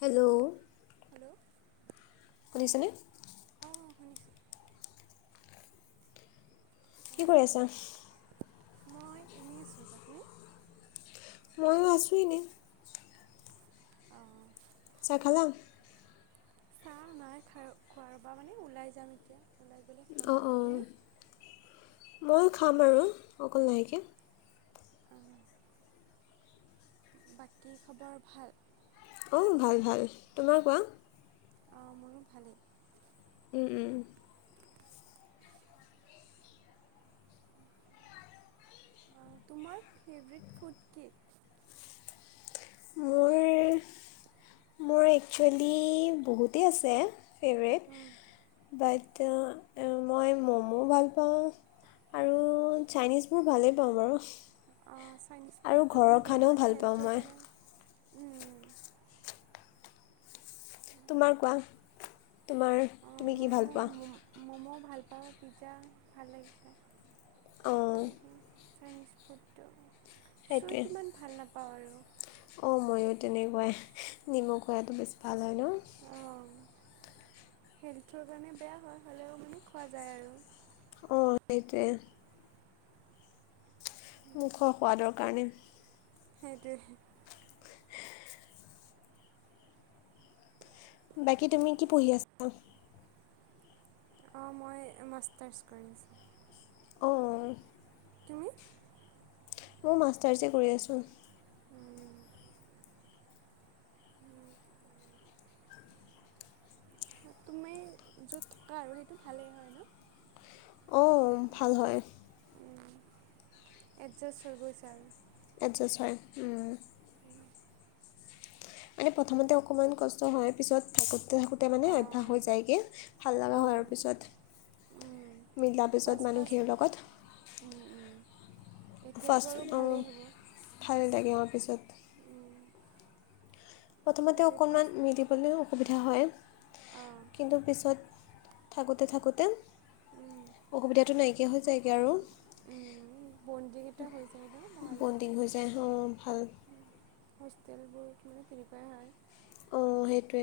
Hello [inaudible] ছেনে? অঁ শুনিছোঁ কি অঁ কৰি আছা? মই এনে আছোঁ। তুমি? মইয়ো আছো এনে। অহ। চাহ খালাং? চাহ নাই খাইয় খোৱাৰ পা মানে ওলাই যাম এতিয়া। ওলাই কেনে খাম অঁ আৰু অঁ তুমি। ময়ো খাম আৰু অকন লাহেকে। অঁ, বাকী খবৰ ভাল? অ ভাল ভাল। তোমাৰ কোৱা? অ মোৰো ভালেই। উম উম তোমাৰ ফেভৰেট ফুড কি? মোৰ মোৰ একচুৱেলি বহুতেই আছে। ফেভৰেট। উম, বাট মই ম'মো ভাল পাওঁ আৰু চাইনিজবোৰ ভালেই পাওঁ বাৰু। অ চাইনিজ আৰু ফুডটো ঘৰৰ ভালেই খানাও হয়, ভাল পাওঁ হেল্থৰ মই কাৰণে উম, তোমাৰ কোৱা তোমাৰ অঁ তুমি কি ভাল ময়ো পোৱা? ম'ম' ম'ম' ভাল পাওঁ পিজ্জা ভাল লাগি যায়। অঁ [inaudible] চাইনিজ ফুডটো চুইত ইমান ভাল নাপা আৰু অ ময়ো তেনেকুৱাই নিমখ খোৱাটো বেছি ভাল হয়। ন অঁ হেল্থৰ কাৰণে বেয়া হয় হলেও মানে খোৱা যায় আৰু অ সেইটোৱে মুখৰ সোৱাদৰ কাৰণে সেইটোৱে বাকী তুমি কি পঢ়ি আছা? অ মই মাষ্টাৰ্ছ কৰিছোঁ। অ তুমি মোৰ মাষ্টাৰছে কৰি আছোঁ। তুমি য'ত থকা আৰু সেইটো ভালেই হয় ন? অ ভাল হয়। এডজাষ্ট হৈ গৈছে আৰু এডজাষ্ট হয়। মানে প্ৰথমতে অকমান কষ্ট হয়, পিছত থাকো থকোতে থাকোতে মানে অভ্যাস অঁ হৈ যায়গে ভাল লগা অঁ হোৱাৰ পিছত, মিলাৰ ফাৰ্ষ্ট পিছত ফাৰ্ষ্ট মানুহখীৰ লগত এতিয়াতো ফাৰ্ষ্ট আৰু ভালেই হ'ব ভালে লাগে তাৰ পিছত প্ৰথমতে সেইটোৱে অকনমান ফাৰ্ষ্ট মিলিবলৈ অসুবিধা হয় অঁ কিন্তু পিছত থাকোতে থাকোতে অসুবিধাটো নাইকিয়া হৈ যায়গে আৰু, বণ্ডিং এটা হৈ যায় ন ভালকৈ বণ্ডিং হৈ যায় অ ভাল হোষ্টেলবোৰ মানে তেনেকুৱাই হয়। অ সেইটোৱে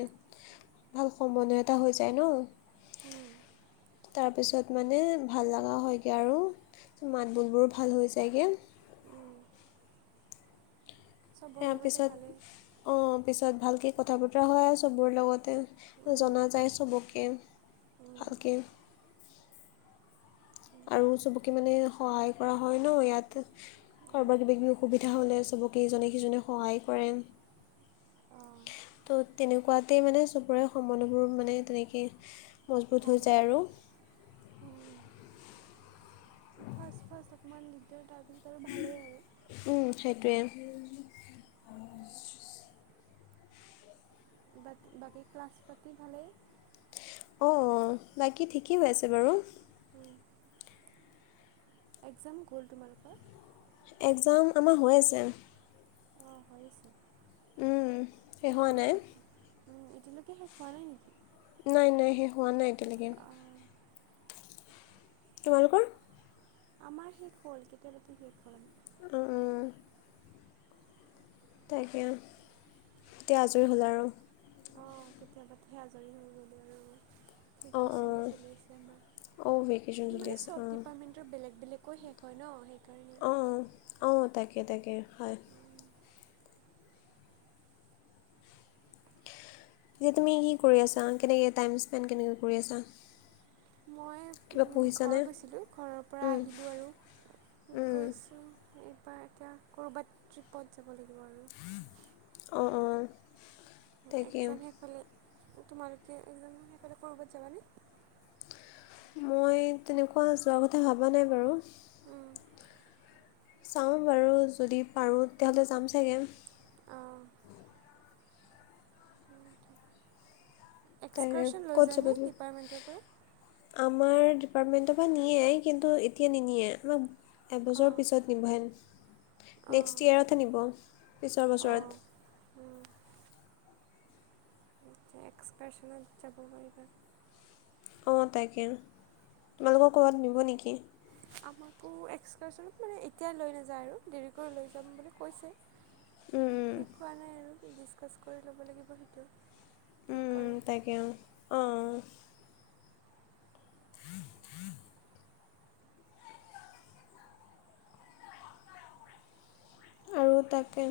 ভাল সম্বন্ধ এটা হৈ যায় ন। উম, তাৰপিছত মানে ভাল লগা হয়গে আৰু মাত বুলবোৰো ভাল হৈ যায়গে। উম, চবৰ ইয়াৰ লগতে পিছত, ভালেই। অৱ পিছত ভালকে কথা বতৰা হয়, চবৰে লগতে উম, জনা যায় চবকে, উম, ভালকে আৰু উম, চবকে মানে সহায় কৰা হয় ন ইয়াত কাৰবাক কিবািবি অসুবিধা তেতিয়া হ'লে চবকে ইজনে সিজনে সহায় কৰে, অঁ, তৌ' তেনেকুৱাতে মানে চবৰে সমানবোৰ মানে তেনেকেই মজবুত হৈ ভাল যায় হয়। আৰু উম, ফাৰ্ষ্ট ফাৰ্ষ্ট অকমান দিকদাৰ উম সেইটোৱে [unintelligible] বাতি বাকী ক্লাছ পাতি ভালেই অ বাকী ঠিকেই হৈ আছে বাৰু এ্কজাম গ'ল তোমালোকৰ এক্জাম আমাৰ হৈ আছে। অ হৈ আছে। শেষ হোৱা নাই উম এতিয়ালৈকে শেষ হোৱা নাই নেকি? নাই নাই সেই হোৱা নাই এতিয়ালৈকে অঁ। তোমালোকৰ? আমাৰ শেষ হ'ল কেতিয়াবাতেই শেষ হ'ল। উম উম অ তাকে এতিয়া আজৰি হ'ল আৰু অঁ কেতিয়াবাতেই আজৰি হৈ গ'লো অঁ আৰু শিনি অঁ চলি আছে আমাৰ অঁ ভেকেশ্যন চলি মানে আছে চব অঁ ডিপাৰ্টমেন্টৰ বেলেগ বেলেগ আকৌ শেষ হয় ন শেষ অৱ অৱ তাকে তাকে হয় এতিয়া তুমি কি কৰি আছা কেনেকৈ টাইম স্পেণ্ড কেনেকৈ কৰি আছা? মই কিবা ঘৰ গৈছিলোঁ ঘৰৰ পৰা পঢ়িছানে আহিলোঁ আৰু গৈছোঁ ত এতিয়া ক'ৰবাত ট্ৰিপত যাব লাগিব। অৱ অৱ একগজাম শেষ হ'লে তোমালোকে এক্জাম শেষ হ'লে ক'ৰবাত যাবানে? মই তেনেকুৱা যোৱাৰ কথা ভবা নাই বাৰু। উম চাওঁ বাৰু যদি পাৰোঁ তেতিয়াহ'লে যাম চাগে। অঁ তাকে এক্সকাৰচন লৈ ক'ত যাবা যানে তুমি ডিপাৰ্টমেণ্টৰ পৰা? আমাৰ ডিপাৰ্টমেণ্টৰ পৰা নিয়ে কিন্তু এতিয়া নিনিয়ে আমাৰ এবছৰৰ অঁ পিছত নিব হেন অঁ নেক্সট ইয়েৰত নিব, পিছৰ অঁ বছৰত এক্সক্ৰশনত যাব পাৰিবা। অৱ তাকে, তোমালোকৰ ক'ৰবাত নিব নেকি? আমাকো এক্সকাৰচনত মানে এতিয়াই লৈ নাযায় আৰু দেৰিকৈ লৈ যাম বুলি কৈছে। উম, উম, ঠিক হোৱা নাই আৰু ডিছকাছ কৰি ল'ব লাগিব সেইটো। কি উম কৰে উম তাকে অৱ, অৱ'-অৱ। আৰু তাকে।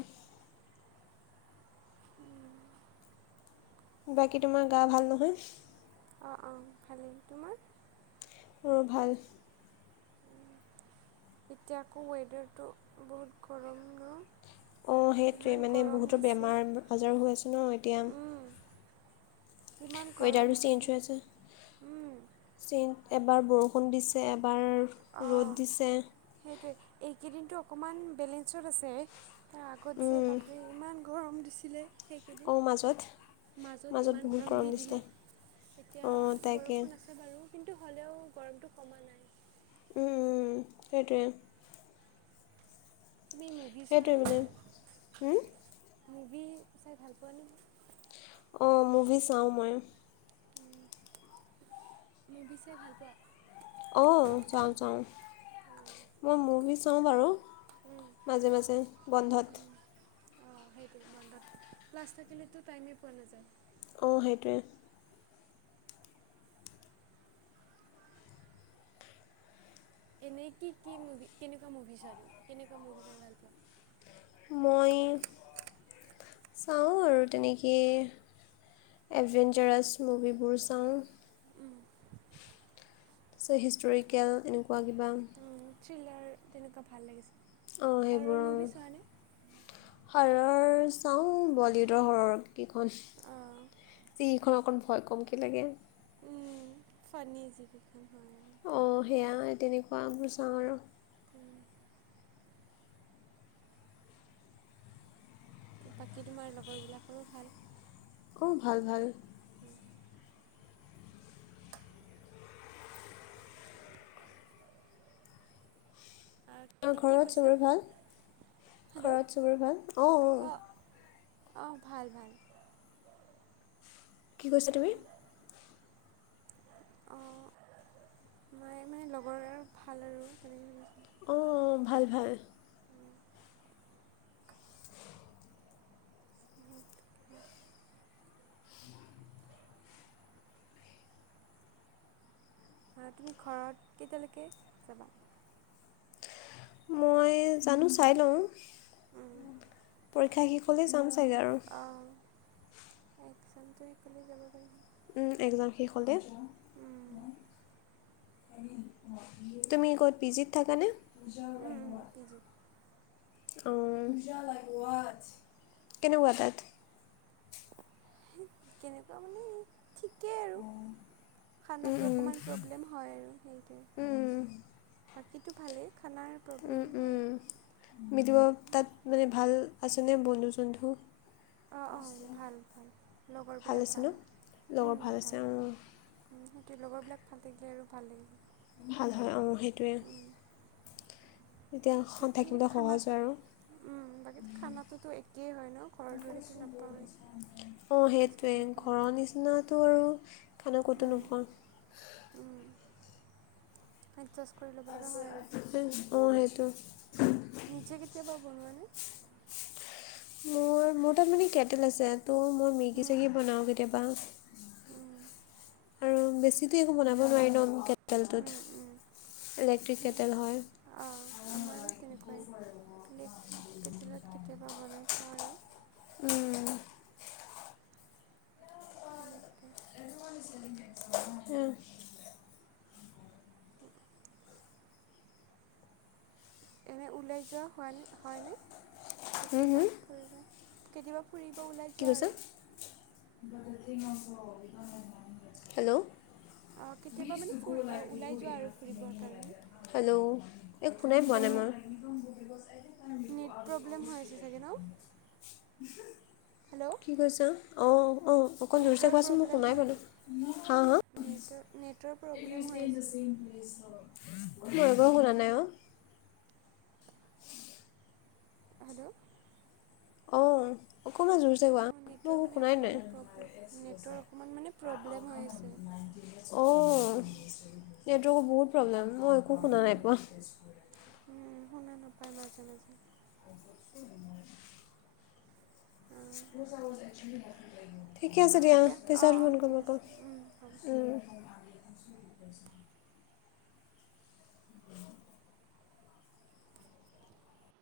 বাকী তোমাৰ গা ভাল নহয়। অ'-অ' ভালেই তোমাৰ। অ' ভাল। এতিয়া আকৌ ৱেডাৰটো বহুত গৰম ন'? অ' সেইটোৱে ইমান মানে গৰম বহুতো দিছে বেমাৰ-আজাৰ হৈ আছে ন এতিয়া। কিমান গৰম ৱেডাৰটো চেঞ্জ দিছে। হৈ আছে ওম চেঞ্জ এবাৰ বৰষুণ দিছে এ- বাৰ ৰ'দ দিছে। কেইদিনটো অকণমান বেলেঞ্চত আছে। তাৰ আগত যে উম, বাপৰে ইমান গৰম দিছিলে। অঁ মাজত সেইকেইদিন মাজত ইমান গৰম দি দিলে এতিয়া অঁ তাকে বৰষুণ আছে বাৰু। কিন্তু হ'লেও গৰমটো কমা নাই। উ-উ সেইটোৱে। তুমি মুভি চোৱা সেইটোৱে নে? মানে হুম? মুভি চাই ভাল পোৱা নে? অ মুভি চাও মই। মুভি চাই ভাল পোৱা। অ' যাও-যাও, মই মুভি চাও বাৰু। অঁ মাজে-মাজে বন্ধত। অ' সেইটোৱে বন্ধত, ক্লাছ থাকিলেতো টাইমে পোৱা নাযায়। অ' সেইটোৱে। এনেই কি কি মুভি, কেনেকুৱা মুভিছ আৰু কেনেকুৱা মুভি চাই ভাল পোৱা? মই চাও আৰু তেনেকে এডভেঞ্চাৰাছ মুভিবোৰ চাও। আছে হিষ্ট্ৰিৰিকেল। কোৱা কিবা। থ্ৰিলাৰ মানে তেনেকুৱা ভাল লাগিছিল। অ' সেইবোৰ অ' হৰৰ - হৰৰ চাও বলিউডৰ হৰৰ কেইখন। যিকেইখন অকণ ভয় কমকৈ লাগে। ফানিজি যি কিখন হয়। আৰু। অ' সেয়া তেনেকুৱা বোৰ চাও আৰু। বাকী তোমাৰ লগৰবিলাকৰো ভাল? অ' ভাল-ভাল। অ' কি ঘৰত কৈছা? চবৰ ভাল? হেল্ল'। ঘৰত চবৰে ভাল? অ' -অ'। অহ ভাল-ভাল। কি কৈছা তুমি? অ মাই মানে লগৰ আৰু ভাল আৰু তেনেকে কৈছে। অ ভাল ভাল। [inaudible] তুমি ঘৰত কেইতিয়ালেকে যাবা? [unintelligible] মই জানো চাই লওঁ। পৰীক্ষা শেষ। কলে যাওঁ। অ একচেম তই কলে যাব। পাৰিম এক্জাম শেষ হ'লে, তুমি ক'ত পিজিত থাকানে? [inaudible] পি জি কেনেকুৱা তাত? কেনেকুৱা মানেই ঠিকেই আৰু উম খানাটো উম অকণমান প্ৰব্লেম হয় আৰু সেইটোৱে উম, বাকীটো ভালেই। খানাৰ উম প্ৰব্লেম উম হয় মিলিব তাত মানে ভাল আছেনে বন্ধু চন্ধু? অঁ অঁ ভাল ভাল লগৰবিলাক আছে ন ভাল ভাল লগৰ আছে অঁ ওম ভাল লগৰবিলাক ভাল থাকিলে আৰু ভাল লাগিব। ভাল হয়। অ সেইটোৱে তেতিয়া স- বাকী থাকিবলৈ খানা সহজ হয় আৰু ওম বাকী খানাটোতো একেই হয় ন ঘৰৰ দৰেতো নাপাওঁৱেই অঁ সেইটোৱে হোষ্টেলত ঘৰৰ নিচিনাতো [unintelligible] [inaudible] খানা ক'তো নোপোৱা। আ্ছা [unintelligible] অ সেইটো উম নিজে কেতিয়াবা বনোৱা নে? মোৰ মোৰ তাত মানে কেটেল আছে। তো মই মেগী উম, চেগী বনাওঁ কেতিয়াবা। উম আৰু বেছিতো একো বনাব নোৱাৰিলো ন [unintelligible] উম উম ইলেক্ট্ৰিক কেটেল হয় অ আমাৰো তেনেকুৱাই ইলেকট্ৰিক কেটলত কেতিয়াবা বনাই খা আৰু [unintelligible] উম তেনেতে হে [unintelligible] এনেই ওলাই যোৱা হয়নে হয়নে হুম কেতিয়াবা হুম ফুৰিব কেতিয়াবা ফুৰিব ওলাই কি যোৱা কৈছে আৰু হেল্ল' অ', কেতিয়াবা মানে ফুৰি অঁ, ওলাই যোৱা আৰু ফুৰিবৰ কাৰণে। হেল্ল' এই শুনাই পোৱা নাই হেল্ল' মই নেট প্ৰব্লেম হৈ আছে চাগে ন? হেল্ল' [unintelligible] কি কৈছা অ অঁ অকণ জোৰছে নেটৰ কোৱাচোন মই প্ৰব্লেম শুনাই হয় পোৱা নাই হাঁ হা নেটৰ নেটৰ মই প্ৰব্লেম হৈ আছে এবাৰো শুনা নাই অ হেল্ল' অ' অকণমান জোৰচে কোৱা অঁ মই নেটৰ একো মানে শুনাই নাই অকণমান প্ৰব্লেম নেটৰ অকণমান মানে প্ৰব্লেম হৈ আছে অ সেইকাৰণে নেটৱক বহুত প্ৰব্লেম মই একো শুনা নাই উম, পোৱা উম, শুনা নাপায় মাজে মাজে অঁ [unintelligible] ঠিকে আছে অঁ দিয়া অঁ পাছত অঁ ফোন কৰিম ঠিক আকৌ আছে উম, হ'ব [unintelligible]